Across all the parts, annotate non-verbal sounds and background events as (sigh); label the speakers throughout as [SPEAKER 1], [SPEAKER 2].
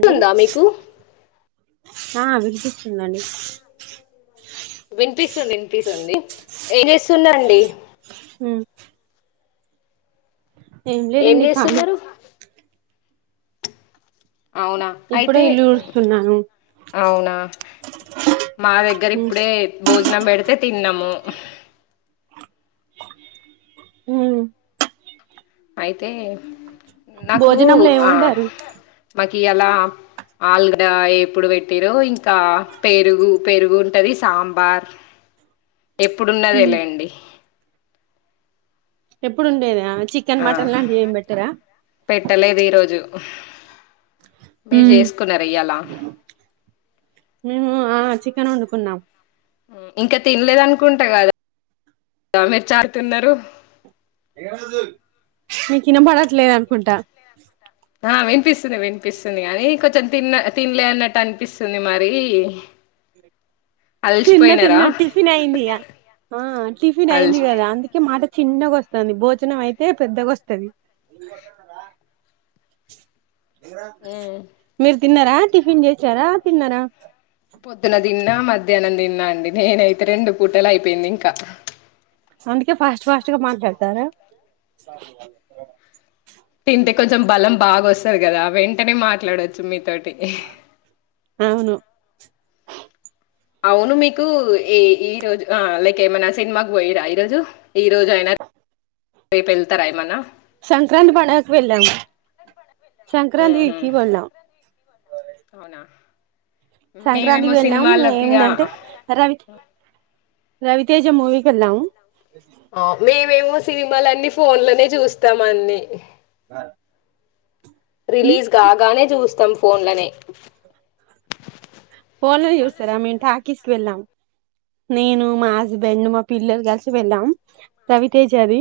[SPEAKER 1] (inaudible) తుందా మీకు.
[SPEAKER 2] ఆ వినిపిస్తుంది అండి.
[SPEAKER 1] వినిపిస్తుంది, వినిపిస్తుంది. ఏం చేస్తున్నా రండి.
[SPEAKER 2] ఉమ్,
[SPEAKER 1] ఏం
[SPEAKER 2] లేదండి ఖాళీ
[SPEAKER 1] చేస్తున్నారు. అవునా.
[SPEAKER 2] ఇప్పుడే
[SPEAKER 1] అయితే,
[SPEAKER 2] ఇల్లు ఊడుస్తున్నాను
[SPEAKER 1] అవునా. మా దగ్గర
[SPEAKER 2] ఉమ్,
[SPEAKER 1] ఇప్పుడే భోజ్ న పెడితే తిన్నము
[SPEAKER 2] హ
[SPEAKER 1] అయితే నాకు
[SPEAKER 2] భోజనంలో ఏం
[SPEAKER 1] ఆ
[SPEAKER 2] వండారు
[SPEAKER 1] మాకి అలా ఆల్గా ఎప్పుడు పెట్టిరో ఇంకా పెరుగు పెరుగు ఉంటది సాంబార్ ఎప్పుడున్నది
[SPEAKER 2] ఉమ్,
[SPEAKER 1] ఎలా అండి
[SPEAKER 2] ఎప్పుడుండేది
[SPEAKER 1] ఆ పెట్టలేదు ఈరోజు మీరు చేసుకున్నారు ఇయ్యాలా
[SPEAKER 2] ఆచ్చ వండుకున్నాం
[SPEAKER 1] ఇంకా తినలేద అనుకుంటా కదా మీరు చాతున్నారు
[SPEAKER 2] నీకు వినబడట్లేదు అనుకుంటా
[SPEAKER 1] ఆ వినిపిస్తుంది వినిపిస్తుంది కాగానీ కొంచెం తిన్న తినలే అన్నట్టు అనిపిస్తుంది మరి
[SPEAKER 2] తిన్న
[SPEAKER 1] అలసిపోయినారా
[SPEAKER 2] తిన్న టిఫిన్ అయిందీయ ఆ టిఫిన్ అయింది కదా అందుకే మా చిన్నగా వస్తుంది భోజనం అయితే పెద్దగాస్తుంది
[SPEAKER 1] అలసి
[SPEAKER 2] మీర్జ తిన్నారా టిఫిన్ చేసారా తిన్నారా
[SPEAKER 1] పొద్దున దిన్న మధ అనందిన్నా అండి నేనైతే రెండు పూటలు అయిపోయింది ఇంకా
[SPEAKER 2] అందుక ఫాస్ట్ ఫాస్ట్గా మాట్లాడతార
[SPEAKER 1] తింటే కొంచెం బలం బాగా వస్తుంది కదా వెంటనే మాట్లాడొచ్చు తొమ్మిది థర్టీ
[SPEAKER 2] అ
[SPEAKER 1] అవును మీకు ఈ ఈ రోజు ఆ లైక్ ఏమనా సినిమాకు పోయారా ఈ రోజు ఈ రోజు అయినా రేపు వెళ్తారా ఏమనా
[SPEAKER 2] సంక్రాంతి పండగకు వెళ్ళాము
[SPEAKER 1] ఉహు
[SPEAKER 2] సంక్రాంతికి వెళ్ళాం
[SPEAKER 1] అవునా
[SPEAKER 2] సంక్రాంతికి
[SPEAKER 1] మేమేమో
[SPEAKER 2] వెళ్ళాం
[SPEAKER 1] సినిమాలకి ఆ
[SPEAKER 2] ఏమిందంటే రవి రవితేజ మూవీకి వెళ్ళాము
[SPEAKER 1] మేమేమో సినిమాలన్ని ఫోన్ లోనే చూస్తాం అన్ని
[SPEAKER 2] క
[SPEAKER 1] రిలీజ్ కాగానే చూస్తాం ఫోన్లనే
[SPEAKER 2] ఫోన్లో చూస్తారా మేం టాకీస్కి వెళ్ళాం నేను మా హస్బెండ్ మా పిల్లలు కలిసి వెళ్ళాం రవితేజాది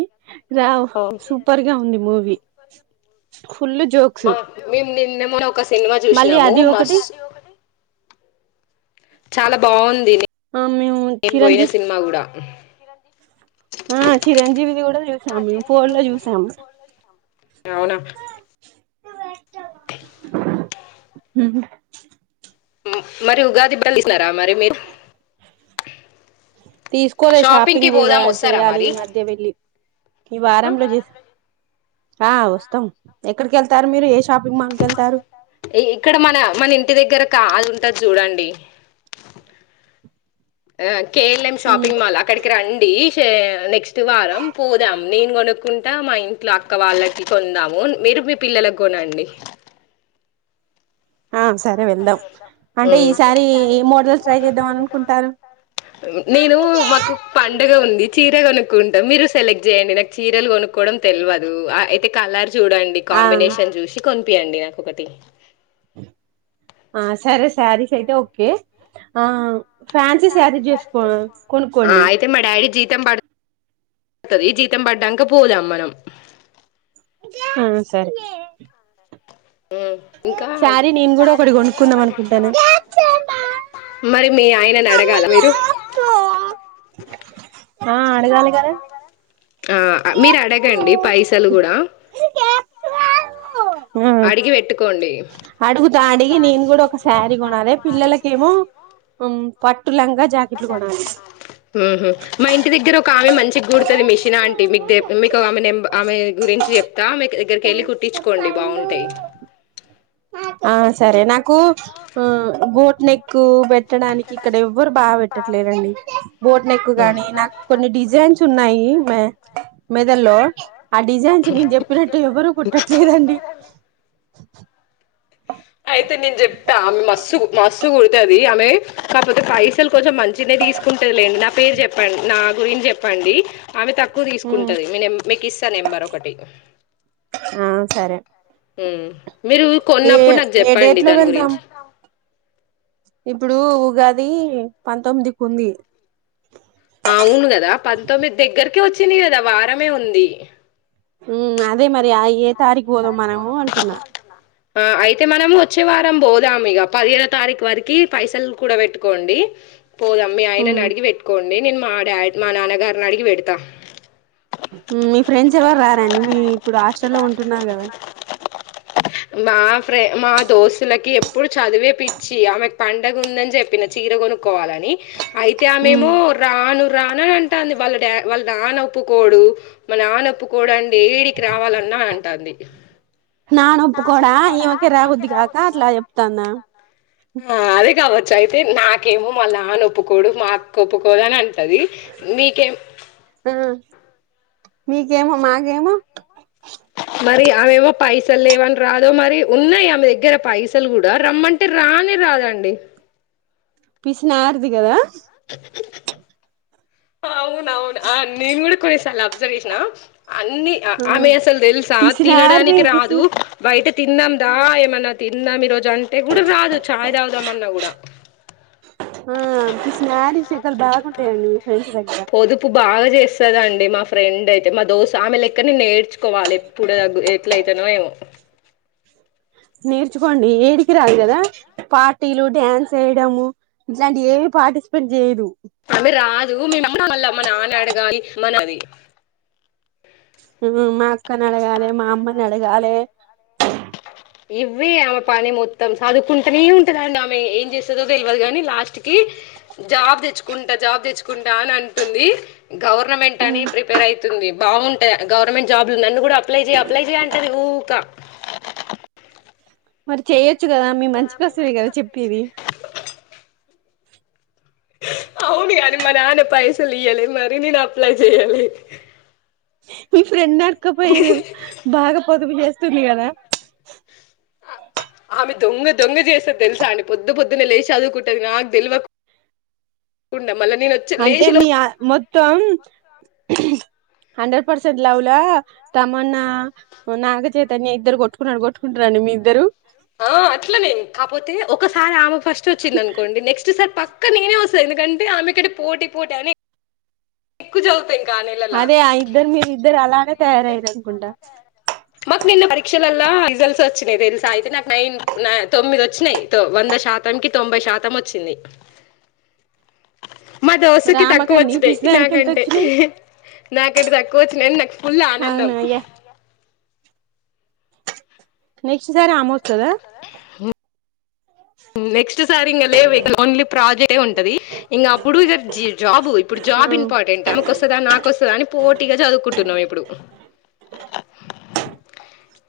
[SPEAKER 2] వావ్ సూపర్ గా ఉంది మూవీ వి
[SPEAKER 1] మా మేమ నిన్న మన్న ఒక సినిమా
[SPEAKER 2] మళ్ళీ
[SPEAKER 1] చూసినము
[SPEAKER 2] అది
[SPEAKER 1] మస్
[SPEAKER 2] ఒకటి
[SPEAKER 1] చాల బాగుంద్
[SPEAKER 2] ఆ మేము
[SPEAKER 1] పోయిన
[SPEAKER 2] చిరంజీవి
[SPEAKER 1] సినిమా గుడా
[SPEAKER 2] ఆ చిరంజీవిది గుడ చూసాము మేమ్ ఫోన్ లో చూసాము
[SPEAKER 1] అవునా (inaudible)
[SPEAKER 2] మ్
[SPEAKER 1] ము మరి ఉగాదిబ్బల్సినారా మరి మీరు
[SPEAKER 2] తీసుకోలే
[SPEAKER 1] కి
[SPEAKER 2] షాపింగ్ చేవ
[SPEAKER 1] పోదాం వస్తారా
[SPEAKER 2] చేయాలి
[SPEAKER 1] మరి
[SPEAKER 2] ఈ మధ్య వెళ్ళి ఈ వారంలో చేస్ ఆ వస్తాం ఎక్కడికి ఎళ్తారు మీర్
[SPEAKER 1] ఇక్కడ మన మన ఇంటి దగ్గర కాద్ ఉంటద్ చూడండి ఆ కేఎల్ఎం షాపింగ్ మాల్ అక్కడికి రండీ నెక్స్ట్ వారం పోదాం నేను కొనుక్కుంటా మా ఇంట్లో అక్క వాళ్ళకి కొందాము మీరు మీ పిల్లలక్ కొనండి
[SPEAKER 2] ఆ సరే వెళ్దాం అంటే ఈసారి ఏ మోడల్ ట్రై చేద్దాం అని అనుకుంటారు
[SPEAKER 1] మ్ నేనూ మాకు పండుగ ఉంది చీరగొనుక్ ఉంట మీరు సెలెక్ట్ చేయండి నాక్ చీరల్ కొనుక్కోవడం తెల్వదూ అయితే కలర్ డండి
[SPEAKER 2] ఆ
[SPEAKER 1] కాంబినేషన్ చూషి కొన్ పి అండి నాకొకటి
[SPEAKER 2] ఆ సరే సారీస్ ఐతే ఓకే ఆ ఫ్యాన్సీ సారి చేసుకో కొన్కోండి
[SPEAKER 1] తం పడ్ తది జీతం పడ్డంక పోదాం మనం
[SPEAKER 2] ఆ సరే
[SPEAKER 1] ఇంకా
[SPEAKER 2] సారి నేన్ గుడా ఒకటి కొనుక్కుందాం అన్కుంటాన
[SPEAKER 1] మరి మీ ఆయనన్ అడగాల మీరు
[SPEAKER 2] ఆ అడగాలె
[SPEAKER 1] ఆ మీర్ అడగండి పైసల్ గుడా
[SPEAKER 2] ఆ
[SPEAKER 1] అడిగి వెట్టుకోండ్
[SPEAKER 2] అడుగుతా అడిగి నేన్ గుడ ఒక శారీ కొనాలె పిల్లలకేమో పట్
[SPEAKER 1] మ్ హ్ మా ఇంటి దగ్గర ఒక ఆమె మంచిగ్ గుడుతది మిషినాంటి మీకు మీకు ఆమెెం ఆమె గురించి చెప్ మీకు దగ్గరికి వెళ్ళి కుట్టించుకోండి బాగుంటయి
[SPEAKER 2] ఆ సరే నాకు ఆ బోట్ నెక్ పెట్టడానికి ఇక్కడ ఎవ్వరు బాగా పెట్టట్లేదండి బోట్ నెక్ కానీ నాకు కొన్ని డిజైన్స్ ఉన్నాయి మ మెదల్లో ఆ డిజైన్స్ నేను చెప్పినట్ ట్టు ఎవరూ కుట్టట్లేదండి
[SPEAKER 1] అయితే నేను చెప్తా ఆమె మస్సు మస్సు గుడుతుది ఆమె కాకపోతే పైసలు కొంచెం మంచినే తీసుకుంటది లేండి నా పేరు చెప్పండి నా గురించి చెప్పండి ఆమె తక్కువ
[SPEAKER 2] ఉమ్
[SPEAKER 1] తీసుకుంటది మీ నే మీకు ఇస్తా నంబర్ ఒకటి
[SPEAKER 2] ఆ సరే
[SPEAKER 1] ఆ మీరు
[SPEAKER 2] ఏ
[SPEAKER 1] కొన్నప్పుడు నాకు
[SPEAKER 2] ఏ డేట్
[SPEAKER 1] చెప్పండి
[SPEAKER 2] లో
[SPEAKER 1] దాని
[SPEAKER 2] వెళ్దాం
[SPEAKER 1] గురించి
[SPEAKER 2] ఇప్పుడు ఉగాది పంతొమ్మిదికి ఉంది
[SPEAKER 1] అవును కదా పంతొమ్మిది దగ్గరకే వచ్చింది కదా వారమే ఉంది
[SPEAKER 2] ఉ అదే మరి ఆ ఏ తారీఖు పోదాం మనము అంటున్నా
[SPEAKER 1] ఆ అయితే మనం వచ్చే వారం పోదాం ఇక పదిహేనో తారీఖు వరకి పైసలు కూడా పెట్టుకోండి పోదమ్ మీ ఆయనని
[SPEAKER 2] ఉమ్
[SPEAKER 1] అడిగి పెట్టుకోం అండి నేను మా డా మా నాన్నగారిని అడిగి పెడతా
[SPEAKER 2] మీ ఫ్రెండ్స్ ఎవరు రారంండి మీ ఇప్పుడు హాస్ట్రల్లో ఉంటున్నారు కదా
[SPEAKER 1] మా ఫ్రె మా దోస్తులకి ఎప్పుడు చదివే పిచ్చి ఆమెకు పండగ ఉందని చెప్పిన చీర కొనుక్కోవాలని అయితే ఆ
[SPEAKER 2] ఉమ్
[SPEAKER 1] మేమో రాను రానని అం టన్ది వాళ్ళ డ వాళ్ళ నానోప్పుకోడు మా నానోప్పు కోదండి ఏడికి రావాలన్నా అంటంది
[SPEAKER 2] నానొప్పుకోడా ఈమేకే రాబుద్ది కాక అట్లా చెప్తాందా
[SPEAKER 1] ఆ అదే కావ అయితే నాకేమో మళ్ళా ఆన ఒప్పుకోడు మా అక్క ఒప్పుకోదు అని అం టది మీకేం
[SPEAKER 2] ఆ మీకేమో మాగేమో
[SPEAKER 1] మరి ఆమెేమో పైసలు లేవని రాదో మరి ఉన్నాయి ఆమె దగ్గర పైసలు కూడా రమ్మంటే రానీ రాదండి
[SPEAKER 2] పిసిన ఆర్ది కదా
[SPEAKER 1] అవును అవును నేన్ కూడా కొనేసాలా అబ్జర్వేషనా అన్ని
[SPEAKER 2] ఆ
[SPEAKER 1] ఆమె అసలు తెలుసా
[SPEAKER 2] పిసినారిది
[SPEAKER 1] తినడానికి
[SPEAKER 2] పిసిన
[SPEAKER 1] రాదు బయట తిన్నాం దా ఏమన్నా తిందాం ఈ రోజు అంటే కూడా రాదు ఛాయ్ తాగుదామన్నా కూడా
[SPEAKER 2] ఆ పిస్నారీ శకలు బాగుంటాయండి ఫ్రెండ్స్ దగ్గర
[SPEAKER 1] పొదుపు బాగా చేస్ సదండి మా ఫ్రెండ్ అయితే, మా దోస్ ఆమె లెక్కనే నేర్చుకోవాలె, ఎప్పుడు ఎట్లయితనో ఏమో
[SPEAKER 2] నేర్చుకోండి ఏడికి రాదు కదా, పార్టీలు డ్యాన్స్ ఏయడము ఇట్లాంటి ఏవి పార్టిసిపేట్ చేయదు.
[SPEAKER 1] గయి మనది.
[SPEAKER 2] మా అక్కనడగాలె, మా అమ్మని అడగాలె
[SPEAKER 1] ఇవ్వే ఆమె పని మొత్తం సదువుకుంటనే ఉంటందండి ఆమె, ఏం చేస్తుదో తెలియదు గని లాస్ట్ కి జాబ్ తెచ్చుకుంటా జాబ్ తెచ్చుకుంటా అని అంటుంది. గవర్నమెంట్ అని ప్రిపేర్ అయి టుంది బాగుంటయి గవర్నమెంట్ జాబ్లు ఉంది నన్ను కూడా అప్లై చెయ్ అప్లై చెయ్ అంటది, ఊక
[SPEAKER 2] మరి చేయొచ్చు కదా మీ మంచి కోసమే కదా చెప్పేది.
[SPEAKER 1] అవును కని మా నాన్న పైసలు ఇయ్యలె మరి నేను అప్లై చెయ్యాలె.
[SPEAKER 2] మీ ఫ్రెండ్ అడక్క పోర్రూ, బాగా పొదుపు చేస్ స్తుంది కదా.
[SPEAKER 1] ఆమె దొంగ దొంగ చేస్తది తెలుసానే, పొద్దు పొద్దున లేశి చదువుకుంటుంది, నాకు తెలివకున్
[SPEAKER 2] అంటే మీ ఆ మొత్తం హండ్రెడ్ పర్సెంట్ లవ్లా తమన్నా, నాగచైతన్య ఇద్దరు కొట్టుకున్నట్టు కొట్టుకుంటరండి మీ ఇద్దరు.
[SPEAKER 1] ఆ అట్లనేను కాపోతే ఒకసారి ఆమకు ఫస్ట్ వచ్చింది అనుకోండి, నెక్స్ట్ సార్ పక్ క్క నేనే వస్త ఎందుకంటే ఆమె కంటే పోటీ పోటీ అని. ఎకు జవ్
[SPEAKER 2] అదే ఆ ఇద్దరు, మీ ఇద్దరు అలానే తయారయ్యారు అనుకుంటా
[SPEAKER 1] మాక్ నిన్న పరీక్ష లల్లా రిజల్ట్స్ వచ్చినయ్ తెలుసా అయితే, నాకు నైన్ న తొమ్మిది వచ్చినయి తో వంద శాతం కి తొంభై శాతం వచ్చింది. మా దోస్త్
[SPEAKER 2] మరి
[SPEAKER 1] కి తక్కువ
[SPEAKER 2] ఆమెకండి
[SPEAKER 1] వచ్చినయ్
[SPEAKER 2] పిసినారికి ఎంత
[SPEAKER 1] నాకంటే,
[SPEAKER 2] వచ్చినాయి
[SPEAKER 1] నాకంటే తక్కువ వచ్చినయి అని నాకు ఫుల్ ఆనందం.
[SPEAKER 2] అవునా అయ్యా నెక్స్ట్ సారి ఆమో వస్
[SPEAKER 1] ఉమ్ నెక్స్ట్ సారి ఇంగ లేవు ఇక ఓన్లీ ప్రాజెక్టే ఉంటది, ఇంగ అప్పుడు ఇగ జాబు ఇప్పుడు
[SPEAKER 2] ఆ
[SPEAKER 1] జాబ్ ఇంపార్టెంట్ ఆమెకు వస్తదా నాక్ వస్తద అని పోటీగా చదువుకుంటున్నం ఇప్పుడు.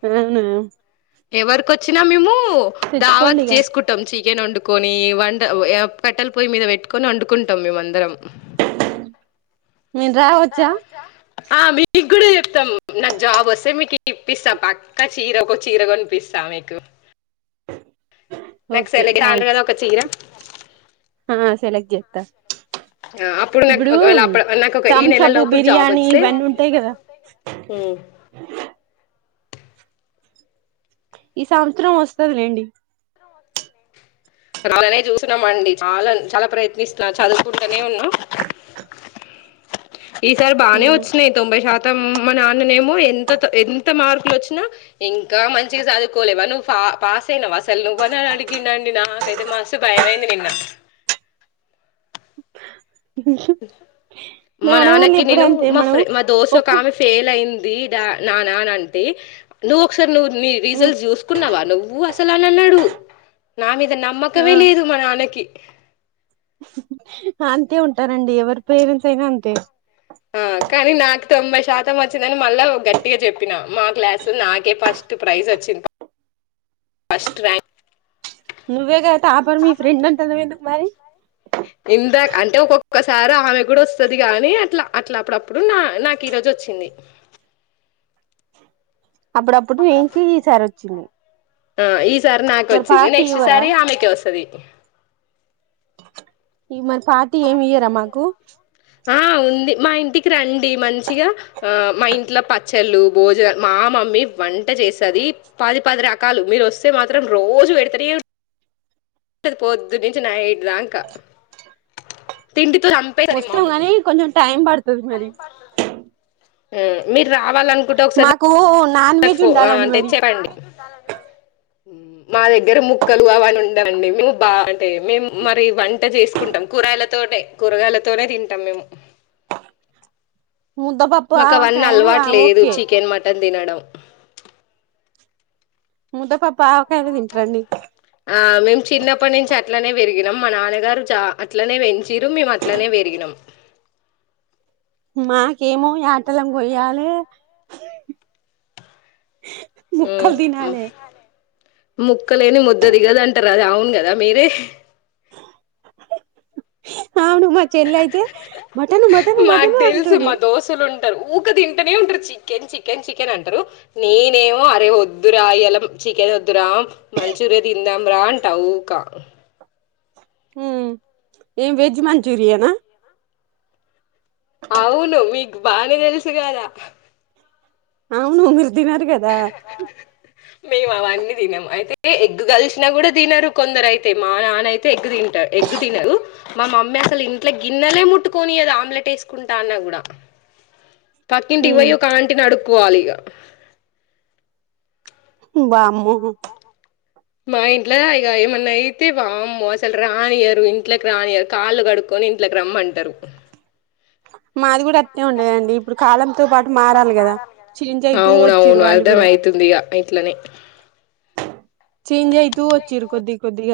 [SPEAKER 2] అవునా
[SPEAKER 1] ఎవరికొచ్చినా మేము దావాత్
[SPEAKER 2] తెచ్చుకోండి ఇగ
[SPEAKER 1] చేసుకుంటాం చికెన్ వండుకు కొని వంట ఆహ్ కట్టెలపొయ్యి మీద పెట్టుకొని వండుకుంటాం మేము అందరం.
[SPEAKER 2] నేను రావచ్చా?
[SPEAKER 1] ఆహ్ మీకు కూడా చెప్తాం, నాకు జాబ్ వస్తే మీకు ఇప్పిస్తా పక్కా చీర ఒక చీర కొనిపిస్తా మీకు. నాకు
[SPEAKER 2] ఓకే
[SPEAKER 1] సెలెక్ట్ కాను
[SPEAKER 2] థ్యాంక్స్.
[SPEAKER 1] కదా ఒక చీర
[SPEAKER 2] ఆహ్ సెలెక్ట్ చేస్తా,
[SPEAKER 1] ఆ, అప్పుడు నాకు
[SPEAKER 2] ఇప్పుడు
[SPEAKER 1] ఒకవేళ అప్పుడు నాకు ఒక ఈ నెల
[SPEAKER 2] తంసపు
[SPEAKER 1] లోపల జాబ్
[SPEAKER 2] బిర్యానీ
[SPEAKER 1] వస్తే
[SPEAKER 2] ఇవన్నీ ఉంటాయి కదా. ఈ సంవత్సరం వస్తుదిలేండి
[SPEAKER 1] అలానే చూసినం అండి చాల చాలా ప్రయత్నిస్తున్నా చదువుకుంటూనే ఉన్నా ఈసారి బాగా వచ్చినాయి తొంభై శాతం మా నాన్ననేమో ఎంత త ఎంత మార్కులు వచ్చినా ఇంకా మంచిగా చదువుకోలేవా నువ్వు పా పాస్ అయినావ అసలు నువ్వు అని అడిగిండండి నాకు ఐతే మస్తు భయమైంది నిన్న మా
[SPEAKER 2] నాన్న వాళ్ళు
[SPEAKER 1] నాన్నకి
[SPEAKER 2] ఎప్పుడు
[SPEAKER 1] నేను
[SPEAKER 2] అంతే
[SPEAKER 1] మా
[SPEAKER 2] మనం
[SPEAKER 1] ఫ్రెం మా దోస్త్ ఒక
[SPEAKER 2] ఒక్క
[SPEAKER 1] ఆమె ఫెయిల్ అయింది ఈ డా నానా నాంటి నువ్వు ఒకసారి మీ రీజల్ట్స్ చూసుకున్నావా నువ్వు అస సలాలన్నాడు నా మీద అసలు నమ్మకమే
[SPEAKER 2] ఆ
[SPEAKER 1] లేదు మా నాన్నకి హ
[SPEAKER 2] అంతే ఉంటారండి ఎవరి పేరెంట్స్ అయినా అంతే
[SPEAKER 1] ఆహ్ కానీ నాకు తొంభై శాతం వచ్చిందని మళ్ళా గట్టిగా చెప్పినా మా క్లాసు లో నాకే ఫస్ట్ ప్రైజ్ వచ్చింది ఫస్ట్ ర్యాంక్
[SPEAKER 2] నువ్వేగా టాపర్ మీ ఫ్రెండ్ అంటున్నావ్ ఎందుకు మరి
[SPEAKER 1] ఇందా అంటే ఒక్కో ఒకసారి ఆమె కూడా వస్తది గాని అట్లా అట్లా అప్పుడప్పుడు నా నాకు ఈ రోజు వచ్చింది
[SPEAKER 2] అప్పుడప్పుడు నీకి ఈసారి వచ్చింది
[SPEAKER 1] ఆహ్ ఈ సారి నాకు
[SPEAKER 2] మరి
[SPEAKER 1] వచ్చింది
[SPEAKER 2] పార్టీ
[SPEAKER 1] నెక్స్ట్
[SPEAKER 2] ఇవ్వరా
[SPEAKER 1] సారి ఆమెకే వస్తది
[SPEAKER 2] ఇ మరి పార్టీ ఏమి ఇయ్యరా మాకు
[SPEAKER 1] ఆహ్ ఉంది మా ఇంటికి రండి మంచిగా ఆహ్ మా ఇంట్లో పచ్చళ్ళు భోజనాలు మా మమ్మీ వంట చేసది పది పది రకాలు మీరు వస్తే మాత్రం రోజు పెడుతనే ఉం పోద్దు నుంచి నడుద అకా తి
[SPEAKER 2] వస్తంగానీ కొంచెం టైమ్ పడుతుంది అ మరి
[SPEAKER 1] హమ్ మీరు రావాల అనుకుంటా ఒకసారి
[SPEAKER 2] మాకు నాన్
[SPEAKER 1] కు
[SPEAKER 2] వెజ్
[SPEAKER 1] ఫో
[SPEAKER 2] ఉండాలండి మరి
[SPEAKER 1] తెచ్చే రండి మా దగ్గర ముక్కలు అవని ఉండండి మేము బాగాంటే మేము మరి వంట చేసుకుంటాం కూరగాయలతోనే కూరగాయలతోనే తింటాం మేము
[SPEAKER 2] ముంద పప్పుకాయలు ఓకే
[SPEAKER 1] అందినడం
[SPEAKER 2] ముంద పాప ఆకాయద తింట్రండి
[SPEAKER 1] ఆ మేము చిన్నప్పటి నుంచి అట్లనే పెరిగినాం మా నాన్నగారు చ అట్లనే వయించరు మేము అట్లానే వెరిగినాం
[SPEAKER 2] మాకేమో ఆటలం కొయ్యాలి ముక్కల్దిన
[SPEAKER 1] ముక్కలేని ముద్ద దిగదంటారు అది అవును కదా మీరే
[SPEAKER 2] అవును మా చెల్లి అయితే మటన్ మటను
[SPEAKER 1] మాకు
[SPEAKER 2] మటను
[SPEAKER 1] తెలుసు
[SPEAKER 2] అంటుంది
[SPEAKER 1] మా దోస్తులు ఊక తింటేనే ఉంటారు చికెన్ చికెన్ చికెన్ అంటారు నేనేమో అరే వద్దురా ఇ్యలాం చికెన్ వద్దురా మంచూరియా తిందాం రా అంటా ఊక
[SPEAKER 2] హ్మ్ ఏ వెజ్ మంచూరియనా
[SPEAKER 1] అవును మీ బానే తెెల్సు గాద
[SPEAKER 2] అవును మిర్రు దినర్ గదా
[SPEAKER 1] మేము అవన్నీ దినమ్ అయితే ఎగ్ గల్సినా గుడా దినరు కొందరైతే మా నాన్నాయితే ఎగ్గు తింటా ఎగ్గు తినరు మా మమ్మీ అస్సల్ ఇంట్లో గిన్నెలే ముట్టుకొనియదు ఆమ్లెట్ ఎస్కుంటా అన్న గూడ పక్కింటి బోయి ఒక ఆంటిని అడుగ్ క్వాలిగా
[SPEAKER 2] వామ్మో
[SPEAKER 1] మా ఇంట్లో ఇగ ఏమన్నా అయితే వామ్మో అస్సలు రానియరు ఇంట్లోకి రానియరు కాళ్ళు గడుక్కొని ఇంట్లోకి రమ్మంటరు
[SPEAKER 2] మాది గూడా అట్నె ఉండెదండి ఇప్పుడు కాలంతో పాటు మారాలి గదా చేేంజ్ అయి తూ వచ్చిర్రు వాళ్ళు గుడా
[SPEAKER 1] బేట్లనే
[SPEAKER 2] చేేంజ్ అయితూ వచ్చిరు కొద్దిగ్ కొద్దిగా